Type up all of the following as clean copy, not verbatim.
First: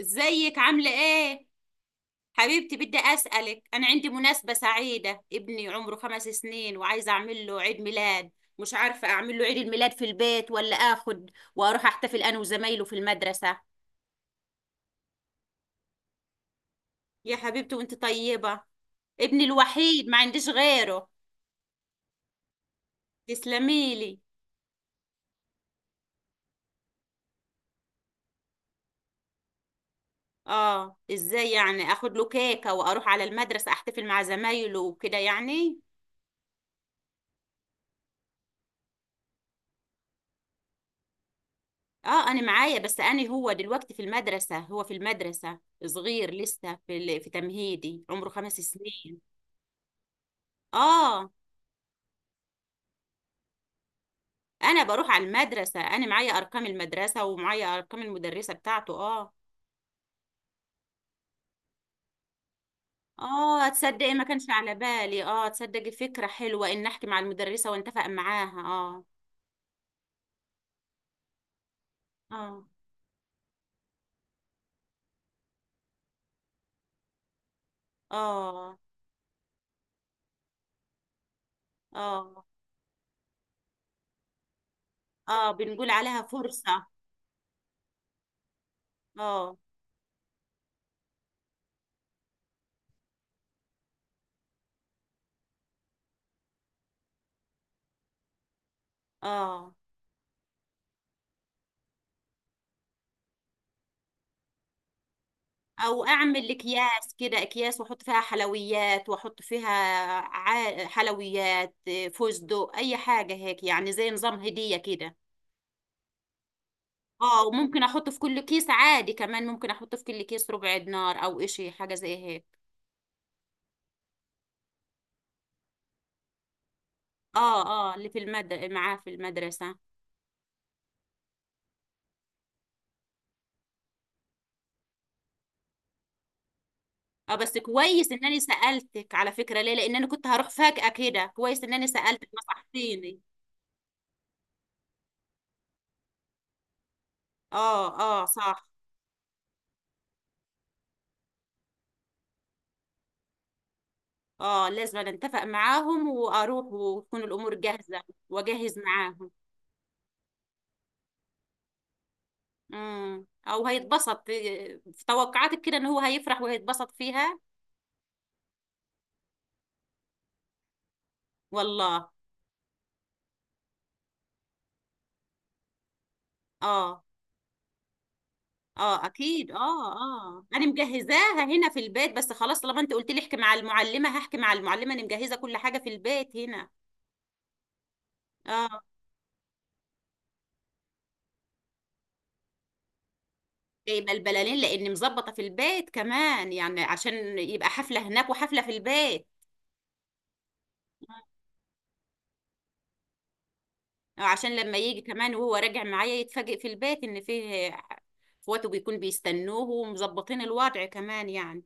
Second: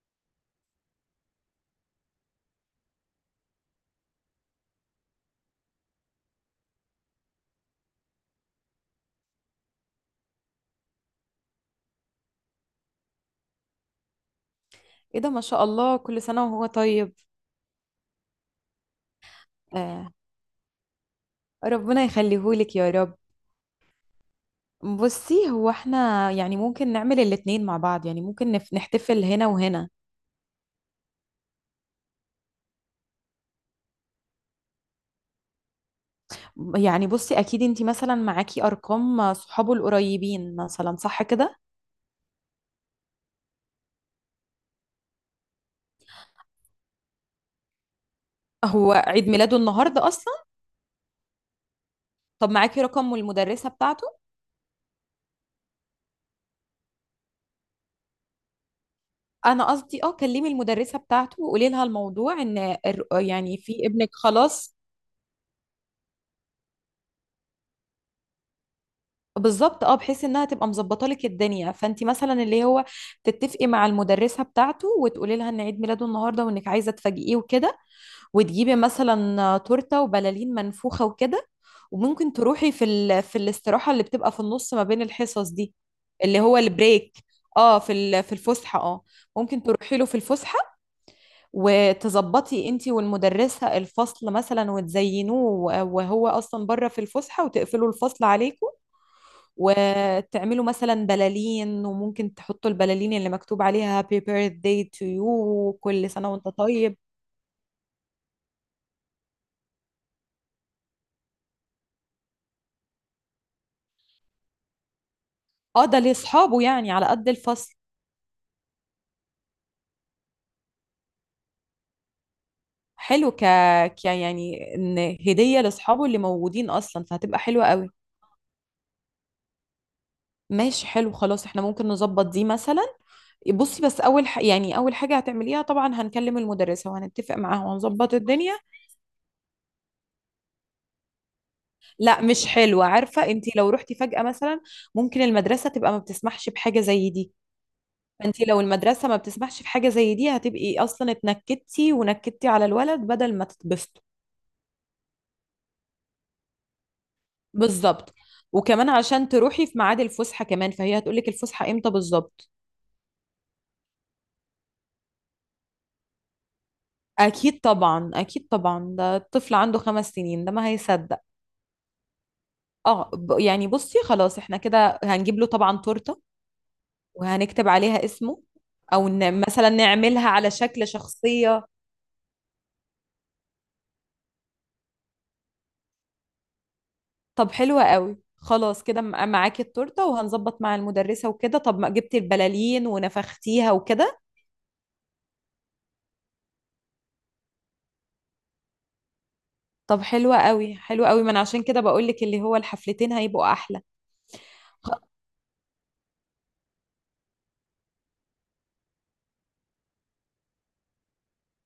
ازيك عاملة ايه؟ حبيبتي، بدي اسألك. انا عندي مناسبة سعيدة. ابني عمره 5 سنين وعايزة اعمل له عيد ميلاد. مش عارفة اعمل له عيد الميلاد في البيت ولا اخد واروح احتفل انا وزمايله في المدرسة. ايه ده، ما شاء الله، كل سنة وهو طيب. يا حبيبتي، وانت طيبة. ابني الوحيد، آه، ما عنديش غيره. ربنا يخليهولك يا رب. تسلميلي. بصي، هو احنا يعني ممكن نعمل الاتنين مع بعض، يعني ممكن نحتفل هنا وهنا. اه، ازاي يعني؟ اخد له كيكة واروح على المدرسة احتفل مع زمايله وكده يعني. يعني بصي، اكيد انتي مثلا معاكي ارقام صحابه القريبين مثلا، صح كده؟ اه، انا معايا، بس انا هو دلوقتي في المدرسه، هو في المدرسه صغير لسه في في تمهيدي، عمره خمس هو سنين عيد ميلاده النهارده اصلا؟ اه، طب معاكي رقم المدرسة بتاعته؟ انا بروح على المدرسه، انا معايا ارقام المدرسه ومعايا ارقام المدرسه بتاعته، اه. انا قصدي اه كلمي المدرسة بتاعته وقولي لها الموضوع ان يعني اه، في ابنك تصدقي ما كانش على خلاص. بالي، اه، تصدقي، فكره حلوه ان احكي مع المدرسه وانتفق معاها، اه، بالظبط، اه، بحيث انها تبقى مظبطه لك الدنيا، فانت مثلا اه، اللي هو تتفقي مع المدرسه بتاعته وتقولي لها ان عيد ميلاده النهارده وانك عايزه تفاجئيه وكده، وتجيبي اه، مثلا تورته وبلالين منفوخه وكده. وممكن اه، تروحي في في الاستراحه اللي بتبقى في النص ما بين الحصص اه، دي، بنقول عليها اللي هو فرصه، البريك، اه، في في الفسحه. اه، اه، ممكن تروحي له في الفسحه وتظبطي انت والمدرسه الفصل مثلا وتزينوه وهو اصلا بره في الفسحه، وتقفلوا الفصل عليكم اه. وتعملوا مثلا بلالين، وممكن تحطوا البلالين اللي مكتوب عليها happy birthday to you او وكل سنة وانت اعمل طيب. اكياس كده، اكياس واحط فيها حلويات واحط فيها حلويات إيه، فستق، اي حاجه هيك، يعني زي نظام هديه كده. اه ده لاصحابه يعني على قد اه، الفصل. وممكن احط في كل كيس عادي، كمان ممكن احط في كل كيس ربع دينار او اشي حاجه زي هيك. حلو، ك... ك يعني ان هدية لاصحابه اللي موجودين اصلا، فهتبقى اه، حلوة قوي. اه، اللي في المد معاه في المدرسه. ماشي، حلو، خلاص احنا ممكن نظبط دي مثلا. بصي، بس اول يعني اول حاجة هتعمليها طبعا هنكلم المدرسة اه، وهنتفق بس معاها كويس وهنظبط انني الدنيا. سالتك، على فكره، ليه؟ لان انا كنت هروح فجاه كده. كويس انني لا، سالتك مش حلوة، نصحتيني. عارفة انت لو رحتي فجأة مثلا ممكن المدرسة تبقى ما بتسمحش بحاجة زي دي. اه، اه، فانت صح. لو المدرسه ما بتسمحش في حاجه زي دي، هتبقي اصلا اتنكدتي ونكدتي على الولد بدل ما تتبسطوا. اه، لازم أنا اتفق معاهم واروح وتكون الامور جاهزه. بالظبط. واجهز وكمان عشان معاهم. تروحي في ميعاد الفسحه، كمان فهي هتقولك الفسحه امتى بالظبط. او هيتبسط إيه، في توقعاتك كده ان هو هيفرح وهيتبسط فيها؟ اكيد طبعا، اكيد طبعا، ده الطفل عنده 5 سنين، ده ما هيصدق. والله، اه، يعني بصي، خلاص احنا كده هنجيب له طبعا تورته اه، وهنكتب عليها اسمه. اه. او اكيد، مثلا اه، نعملها اه، على انا شكل مجهزاها شخصيه. هنا في البيت، بس خلاص طالما انت قلت لي احكي مع المعلمه هحكي مع المعلمه. انا مجهزه كل حاجه في البيت هنا. طب حلوة قوي، اه. خلاص كده معاكي التورتة وهنظبط مع المدرسة وكده. طب ما جبتي البلالين ونفختيها جايبه وكده. البلالين لاني مظبطه في البيت كمان، يعني عشان يبقى حفله هناك وحفله في البيت. طب حلوة قوي حلوة قوي، ما انا عشان كده بقولك اللي هو الحفلتين هيبقوا احلى. عشان لما يجي خ- كمان وهو راجع معايا يتفاجئ في البيت ان فيه اخواته بيكون بيستنوه ومظبطين الوضع كمان يعني.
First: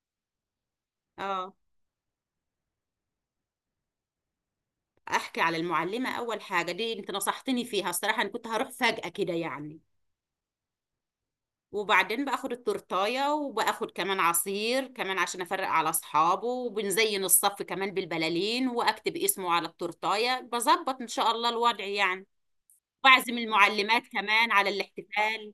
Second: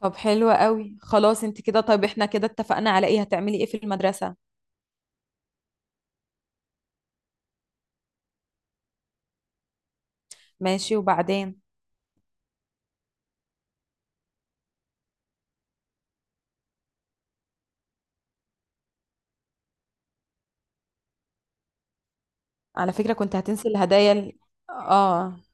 طب حلوة قوي، خلاص اه. انت كده طيب. احنا كده اتفقنا على ايه؟ هتعملي ايه في المدرسة؟ احكي على المعلمة اول حاجة، دي انت نصحتني فيها الصراحة، انا كنت هروح فجأة كده يعني. ماشي، وبعدين؟ وبعدين باخد التورتاية وباخد كمان عصير كمان عشان افرق على اصحابه، وبنزين الصف كمان بالبلالين، واكتب اسمه على التورتاية بظبط ان شاء الله الوضع يعني. على فكرة كنت بعزم هتنسي المعلمات الهدايا. كمان على اه، الاحتفال.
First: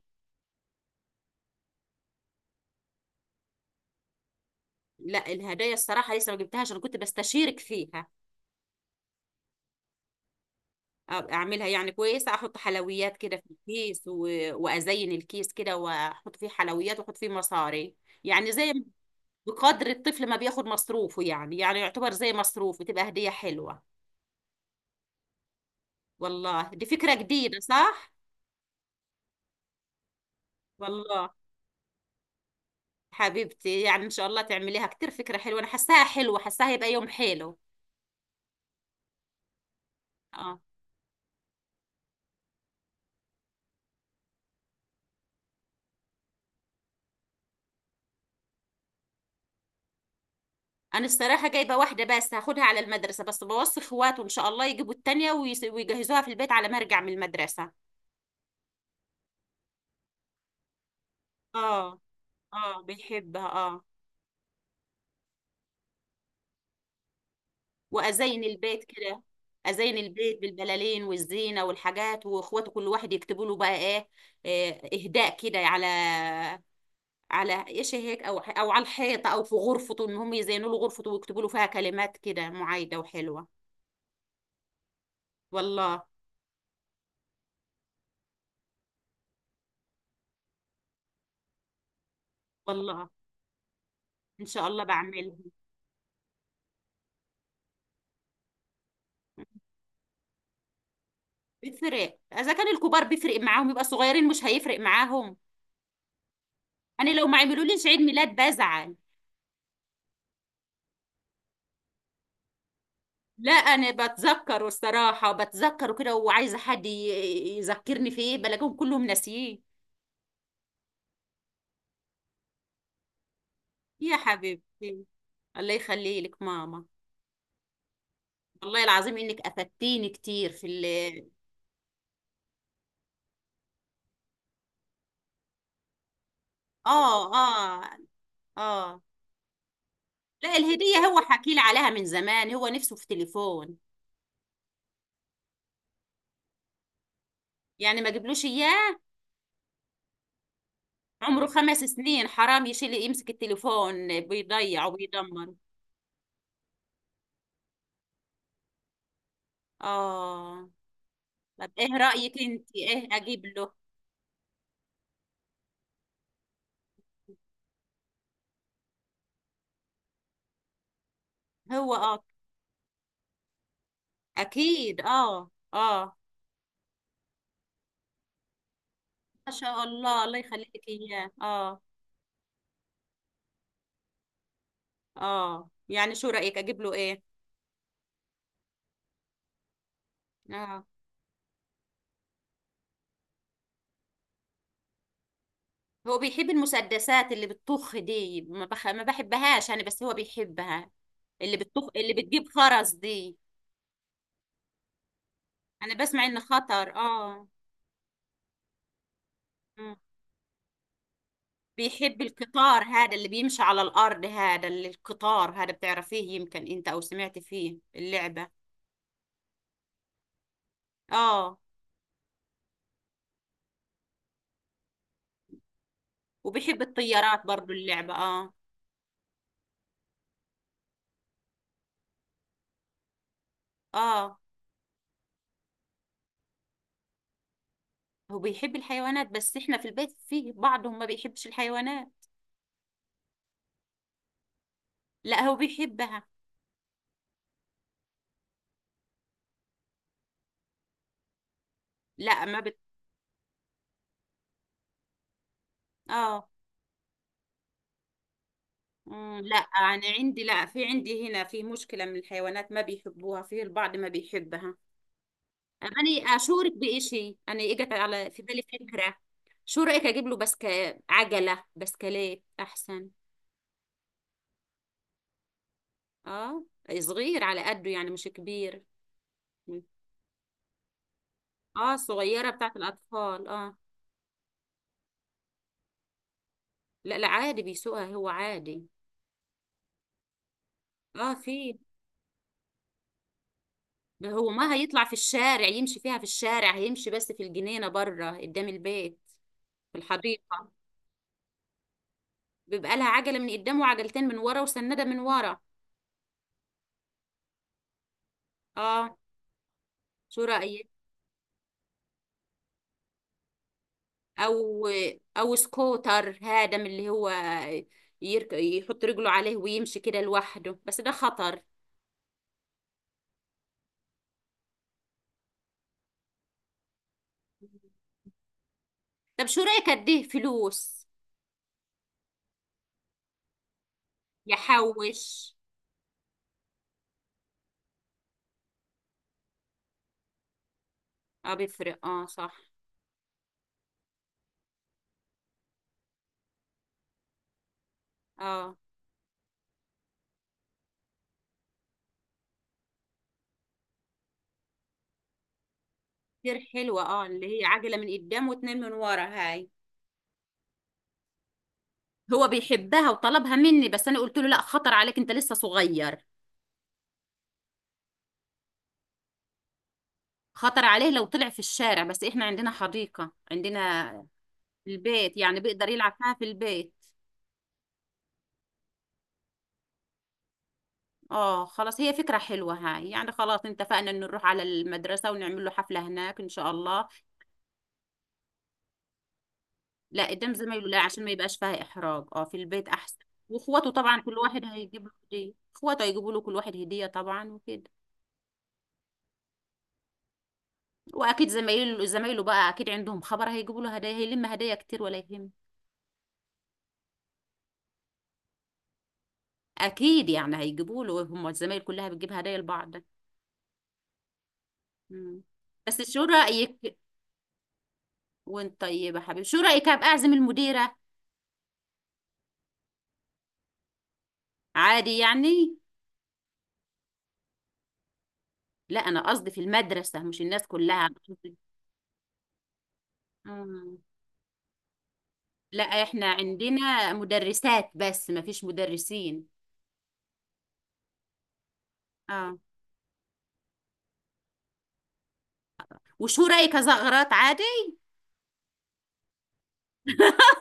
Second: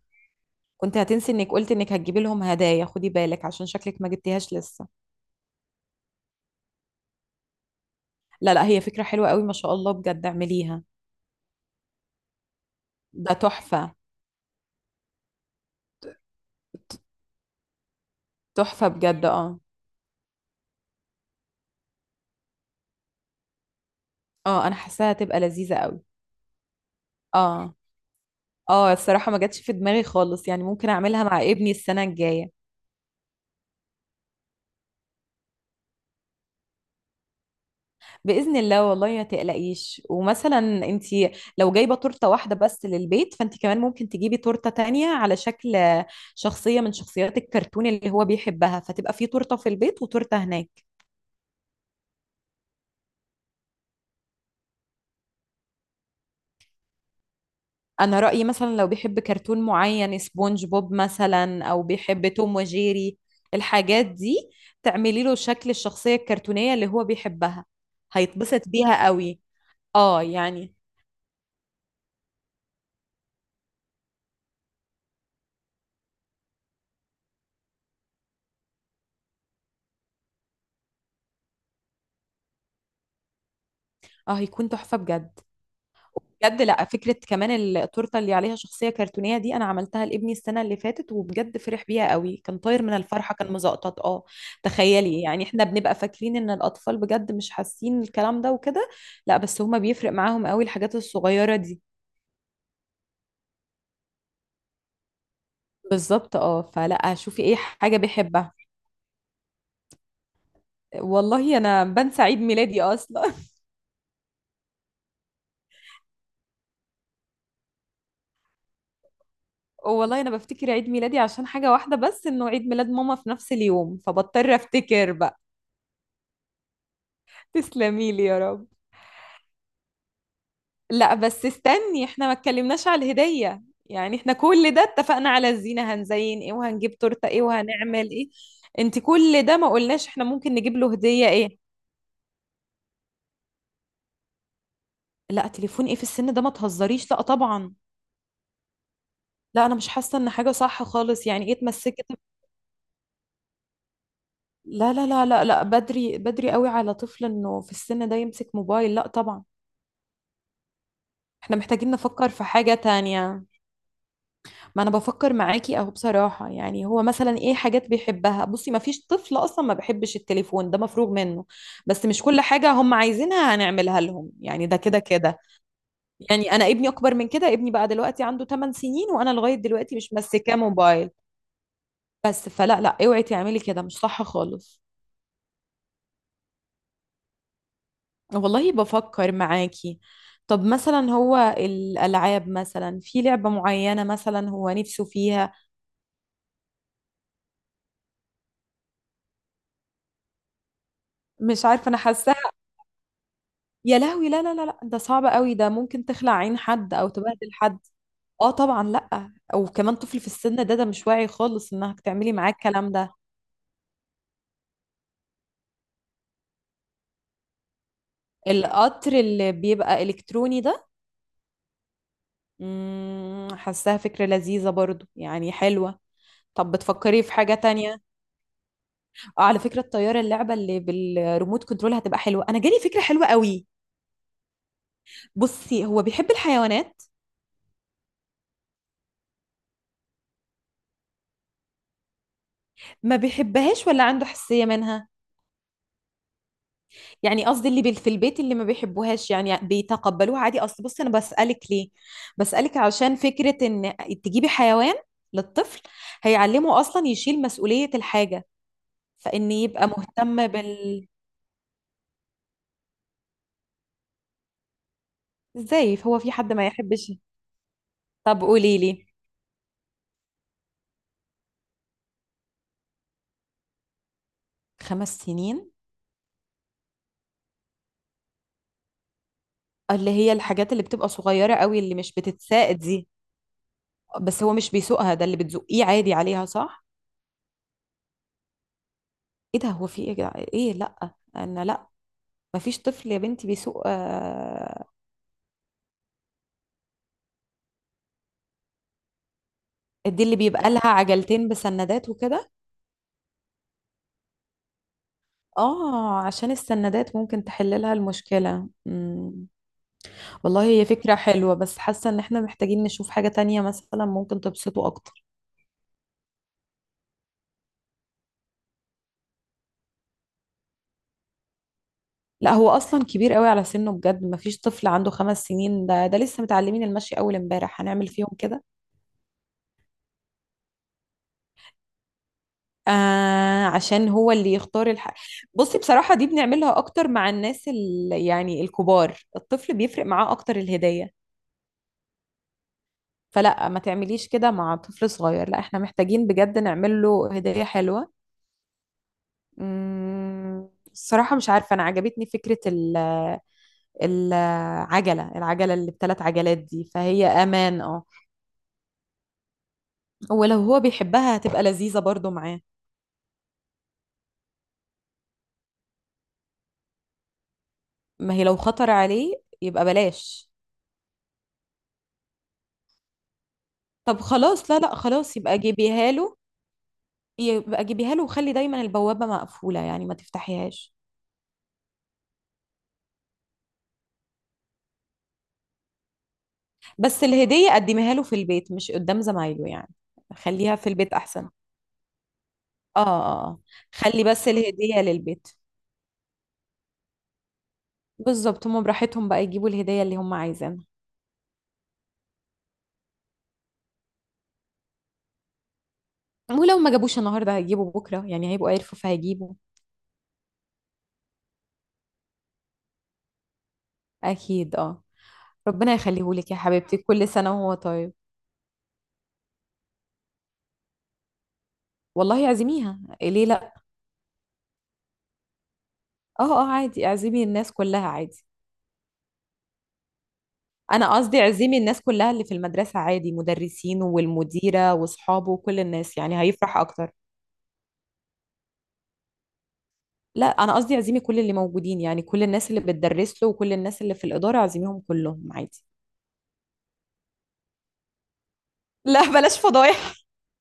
كنت هتنسي انك قلت انك هتجيبي لهم هدايا، خدي بالك عشان شكلك ما جبتيهاش لسه. لا، الهدايا الصراحة لسه ما جبتهاش، أنا كنت بستشيرك فيها. لا لا، هي فكرة حلوة قوي، ما شاء الله، بجد اعمليها. أعملها يعني كويسة؟ أحط حلويات ده كده في تحفة، الكيس، و... وأزين الكيس كده وأحط فيه حلويات وأحط فيه مصاري، يعني زي، تحفة بجد. اه بقدر الطفل ما بياخد مصروفه، يعني يعتبر زي مصروفه، تبقى هدية حلوة. اه، انا حاساها هتبقى لذيذة قوي. والله دي فكرة جديدة، اه صح؟ اه، الصراحة ما جاتش في دماغي خالص، يعني ممكن اعملها والله. مع ابني السنة الجاية حبيبتي، يعني إن شاء الله تعمليها كتير، فكرة حلوة، أنا حاساها حلوة، حاساها هيبقى يوم حلو. بإذن الله. والله ما تقلقيش. ومثلا اه. انتي لو جايبة تورتة واحدة بس للبيت، فانتي كمان ممكن تجيبي تورتة تانية على شكل شخصية من شخصيات الكرتون اللي هو بيحبها، فتبقى في تورتة في البيت وتورتة هناك. انا الصراحه جايبه واحده بس هاخدها على المدرسه، بس بوصي اخواته ان شاء الله يجيبوا التانية ويجهزوها في البيت على ما ارجع من المدرسه. انا رأيي مثلا لو بيحب كرتون معين، سبونج بوب مثلا، او اه، بيحب توم اه، وجيري، بيحبها، اه. الحاجات دي، تعملي له شكل الشخصية الكرتونية اللي هو بيحبها، وازين هيتبسط البيت بيها كده. قوي. ازين اه، البيت يعني بالبلالين والزينه والحاجات، واخواته كل واحد يكتبوا له بقى ايه، إيه، اهداء كده على على ايش هيك، او على الحيطه او في غرفته، ان هم يزينوا له غرفته ويكتبوا له فيها كلمات كده معايده وحلوه. اه هيكون تحفة بجد. والله. بجد، لا، فكرة كمان التورتة اللي عليها شخصية كرتونية دي انا عملتها لابني السنة اللي فاتت وبجد فرح بيها قوي، كان طاير من والله الفرحة، كان مزقطط. اه، ان شاء الله تخيلي، بعملها. يعني احنا بنبقى فاكرين ان الاطفال بجد مش حاسين الكلام ده وكده. لا، بس هما بيفرق معاهم قوي الحاجات الصغيرة دي. بتفرق، اذا كان الكبار بيفرق معاهم يبقى الصغيرين مش هيفرق معاهم؟ بالظبط، اه، انا فلا لو ما شوفي ايه عملوليش حاجة عيد ميلاد بيحبها. بزعل. والله انا بنسى عيد ميلادي اصلا. لا، انا بتذكره الصراحه، بتذكره كده، وعايزه حد يذكرني في ايه، بلاقيهم كلهم ناسيين. والله انا بفتكر عيد ميلادي عشان حاجة واحدة بس، انه عيد ميلاد ماما في نفس اليوم، يا فبضطر حبيبتي. افتكر بقى. الله يخلي لك ماما. تسلمي لي يا رب. والله العظيم انك افدتيني كتير في لا ال بس استني، احنا ما اتكلمناش على الهدية. يعني احنا كل ده اتفقنا على الزينة هنزين ايه، اه، وهنجيب تورتة ايه، اه، وهنعمل ايه. انت اه. كل ده ما قلناش احنا ممكن لا، نجيب له الهديه هو هدية حكي لي ايه. عليها من زمان، هو نفسه في تليفون. لا تليفون ايه في السن ده، ما تهزريش، لا طبعا. يعني ما جبلوش اياه. لا انا مش حاسه ان حاجه صح خالص، عمره يعني ايه خمس اتمسكت؟ سنين حرام يشيل يمسك التليفون، بيضيع لا لا لا لا وبيدمر. لا، بدري بدري قوي على طفل انه في السن ده يمسك موبايل، لا طبعا. اه. احنا طب محتاجين ايه نفكر رأيك؟ في انت حاجة ايه تانية. اجيب له؟ ما انا بفكر معاكي اهو بصراحة. يعني هو مثلا ايه حاجات بيحبها؟ بصي، ما فيش طفل اصلا ما بيحبش التليفون ده، مفروغ منه. هو، بس اه، مش كل حاجة هم عايزينها هنعملها لهم يعني، ده كده اكيد، كده. اه، اه. يعني انا ابني اكبر من كده، ابني بقى دلوقتي عنده 8 سنين، وانا ما لغاية شاء دلوقتي مش الله، الله ماسكاه يخلي لك موبايل. اياه، اه. بس فلا لا، اوعي تعملي كده، مش صح خالص. اه، يعني شو رأيك اجيب له ايه؟ والله بفكر معاكي. طب اه، مثلا هو الألعاب، مثلا في لعبة معينة مثلا هو نفسه فيها؟ هو بيحب المسدسات اللي بتطخ دي، ما بحبهاش انا، بس هو بيحبها. اللي مش بتطخ، عارفة، أنا اللي بتجيب حاساها. خرز دي. يا لهوي، لا لا لا لا، ده صعب قوي، ده انا ممكن بسمع تخلع انه عين خطر، حد أو اه. تبهدل حد. اه طبعا، لا، وكمان مم. طفل في السن ده، ده مش واعي خالص انك بيحب تعملي معاه القطار الكلام ده. هذا اللي بيمشي على الارض، هذا اللي، القطار هذا بتعرفيه يمكن انت او سمعت فيه اللعبة. القطر اللي بيبقى إلكتروني ده؟ اه، حاساها فكرة لذيذة برضو، يعني حلوة. طب وبيحب بتفكري في الطيارات حاجة برضو تانية؟ اللعبة، اه. اه على فكرة، الطيارة اللعبة اللي بالريموت كنترول هتبقى حلوة، أنا جالي فكرة حلوة قوي. اه، بصي، هو بيحب الحيوانات؟ هو بيحب الحيوانات، بس احنا في البيت فيه بعضهم ما بيحبش الحيوانات. ما بيحبهاش ولا عنده حساسية منها؟ لا، هو بيحبها. يعني قصدي اللي في البيت اللي ما بيحبوهاش، يعني بيتقبلوها عادي؟ أصل بصي أنا بسألك ليه، لا ما بسألك بت... عشان فكرة إن تجيبي حيوان للطفل، اه، هيعلمه أصلا يشيل مسؤولية الحاجة، فإن لا يبقى انا عندي، مهتم لا في بال... عندي هنا في مشكلة من الحيوانات، ما بيحبوها في البعض، ما بيحبها. أنا إزاي هو في حد ما أشورك يحبش؟ بإشي، أنا إجت على طب في بالي قولي لي. فكرة. شو رأيك أجيب له عجلة، بسكليت أحسن. 5 سنين؟ آه. صغير على قده يعني، مش كبير. اللي هي الحاجات اللي بتبقى صغيرة قوي اللي آه، مش صغيرة بتاعت بتتساقط دي؟ الأطفال، آه. بس هو مش بيسوقها، ده اللي بتزقيه عادي عليها، صح؟ لا، لا، عادي بيسوقها هو، عادي. ايه ده، هو في ايه يا جدع؟ ايه، لا اه، انا في. لا، مفيش طفل يا بنتي بيسوق. ده هو ما آه، هيطلع في الشارع يمشي فيها، في الشارع هيمشي بس في الجنينة بره قدام البيت. في دي اللي الحديقة. بيبقى لها عجلتين بسندات وكده؟ بيبقى لها عجلة من قدام وعجلتين من ورا وسندة من ورا. اه، عشان السندات ممكن تحل لها المشكلة. اه. مم. شو والله هي رأيك؟ فكرة حلوة، بس حاسة ان احنا محتاجين نشوف حاجة تانية مثلا ممكن تبسطه او اكتر. او سكوتر هذا من اللي هو يحط رجله عليه ويمشي كده لوحده، بس ده خطر. لا هو اصلا كبير قوي على سنه، بجد مفيش طفل عنده 5 سنين، ده ده لسه متعلمين المشي اول امبارح هنعمل فيهم كده. طب شو رأيك اديه فلوس آه، عشان هو اللي يختار الحق. يحوش؟ بصي بصراحة، دي بنعملها أكتر مع الناس يعني الكبار، الطفل بيفرق معاه أكتر الهدية. اه، بيفرق، اه، صح. فلا ما تعمليش كده مع طفل صغير، لا احنا محتاجين بجد نعمل له هدية حلوة. اه، الصراحة مش عارفة، أنا عجبتني فكرة العجلة، العجلة اللي بـ3 عجلات كتير دي، حلوة، اه، فهي اللي هي أمان، عجلة اه. من قدام واتنين من ورا هاي. ولو هو بيحبها هتبقى لذيذة برضو هو معاه. بيحبها وطلبها مني، بس انا قلت له لا، خطر عليك انت لسه صغير. ما هي لو خطر عليه يبقى بلاش. خطر عليه لو طلع في الشارع، بس احنا عندنا حديقة، عندنا طب خلاص، لا في لا، البيت خلاص يبقى يعني بيقدر يلعب جيبيها فيها له. في البيت. يبقى جيبيها له وخلي دايما البوابة مقفولة، يعني ما تفتحيهاش. اه، خلاص، هي فكرة حلوة هاي. يعني خلاص اتفقنا ان نروح على المدرسة ونعمل له حفلة هناك ان شاء الله. بس الهدية قدميها له في البيت، مش قدام زمايله يعني. لا، قدام خليها في زمايله لا، البيت عشان ما أحسن. يبقاش فيها احراج، اه، في البيت اه احسن. اه، آه. واخواته طبعا خلي كل بس واحد الهدية هيجيب له للبيت. هدية، اخواته هيجيبوا له كل واحد هدية طبعا وكده. بالظبط، هم براحتهم بقى يجيبوا الهدية اللي هم عايزينها. واكيد زمايله بقى اكيد عندهم خبر هيجيبوا له هدايا، هيلم هدايا كتير ولا يهم. ولو ما جابوش النهاردة هيجيبوا بكرة، يعني هيبقوا عرفوا فهيجيبوا. اكيد يعني هيجيبوا له، هم الزمايل كلها بتجيب هدايا لبعض. أكيد. اه، مم. ربنا بس شو يخليهولك يا حبيبتي، رايك؟ كل سنة وهو طيب. وانت طيب يا حبيبي. شو رايك ابقى اعزم المديره؟ والله اعزميها، ليه لا. عادي يعني. اه اه، عادي، اعزمي الناس كلها عادي. لا، انا قصدي في المدرسه مش الناس كلها. انا قصدي عزمي الناس كلها اللي في المدرسة عادي، مم. مدرسين والمديرة واصحابه وكل لا، الناس، احنا يعني هيفرح اكتر. عندنا مدرسات بس ما فيش مدرسين. لا انا قصدي عزمي كل اللي موجودين، يعني كل اه، الناس اللي بتدرس له وكل الناس اللي في الإدارة عزميهم كلهم عادي. وشو رايك ازغرات عادي؟ لا بلاش فضايح.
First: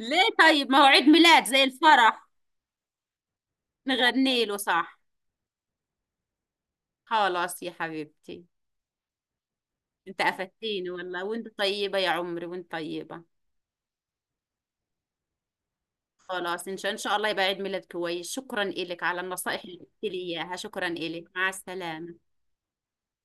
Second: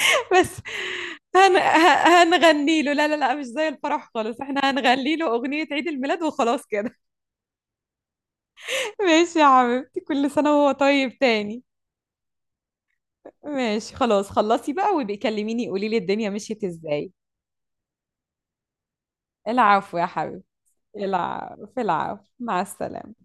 ليه؟ بس طيب ما هو عيد ميلاد زي الفرح. هنغني له، لا لا لا، مش زي الفرح نغني خالص، له، احنا صح. هنغني له أغنية عيد الميلاد وخلاص كده. خلاص يا حبيبتي. ماشي يا حبيبتي، انت كل سنة وهو قفدتيني طيب والله، وانت تاني. طيبة يا عمري، وانت طيبة. ماشي خلاص، خلصي بقى وبيكلميني قولي لي الدنيا مشيت خلاص، ان شاء ان ازاي. شاء الله يبقى عيد ميلاد كويس. شكرا إلك على النصائح اللي العفو يا قلت لي حبيبتي. اياها، شكرا إلك، مع العب في السلامة. العب، مع السلامة.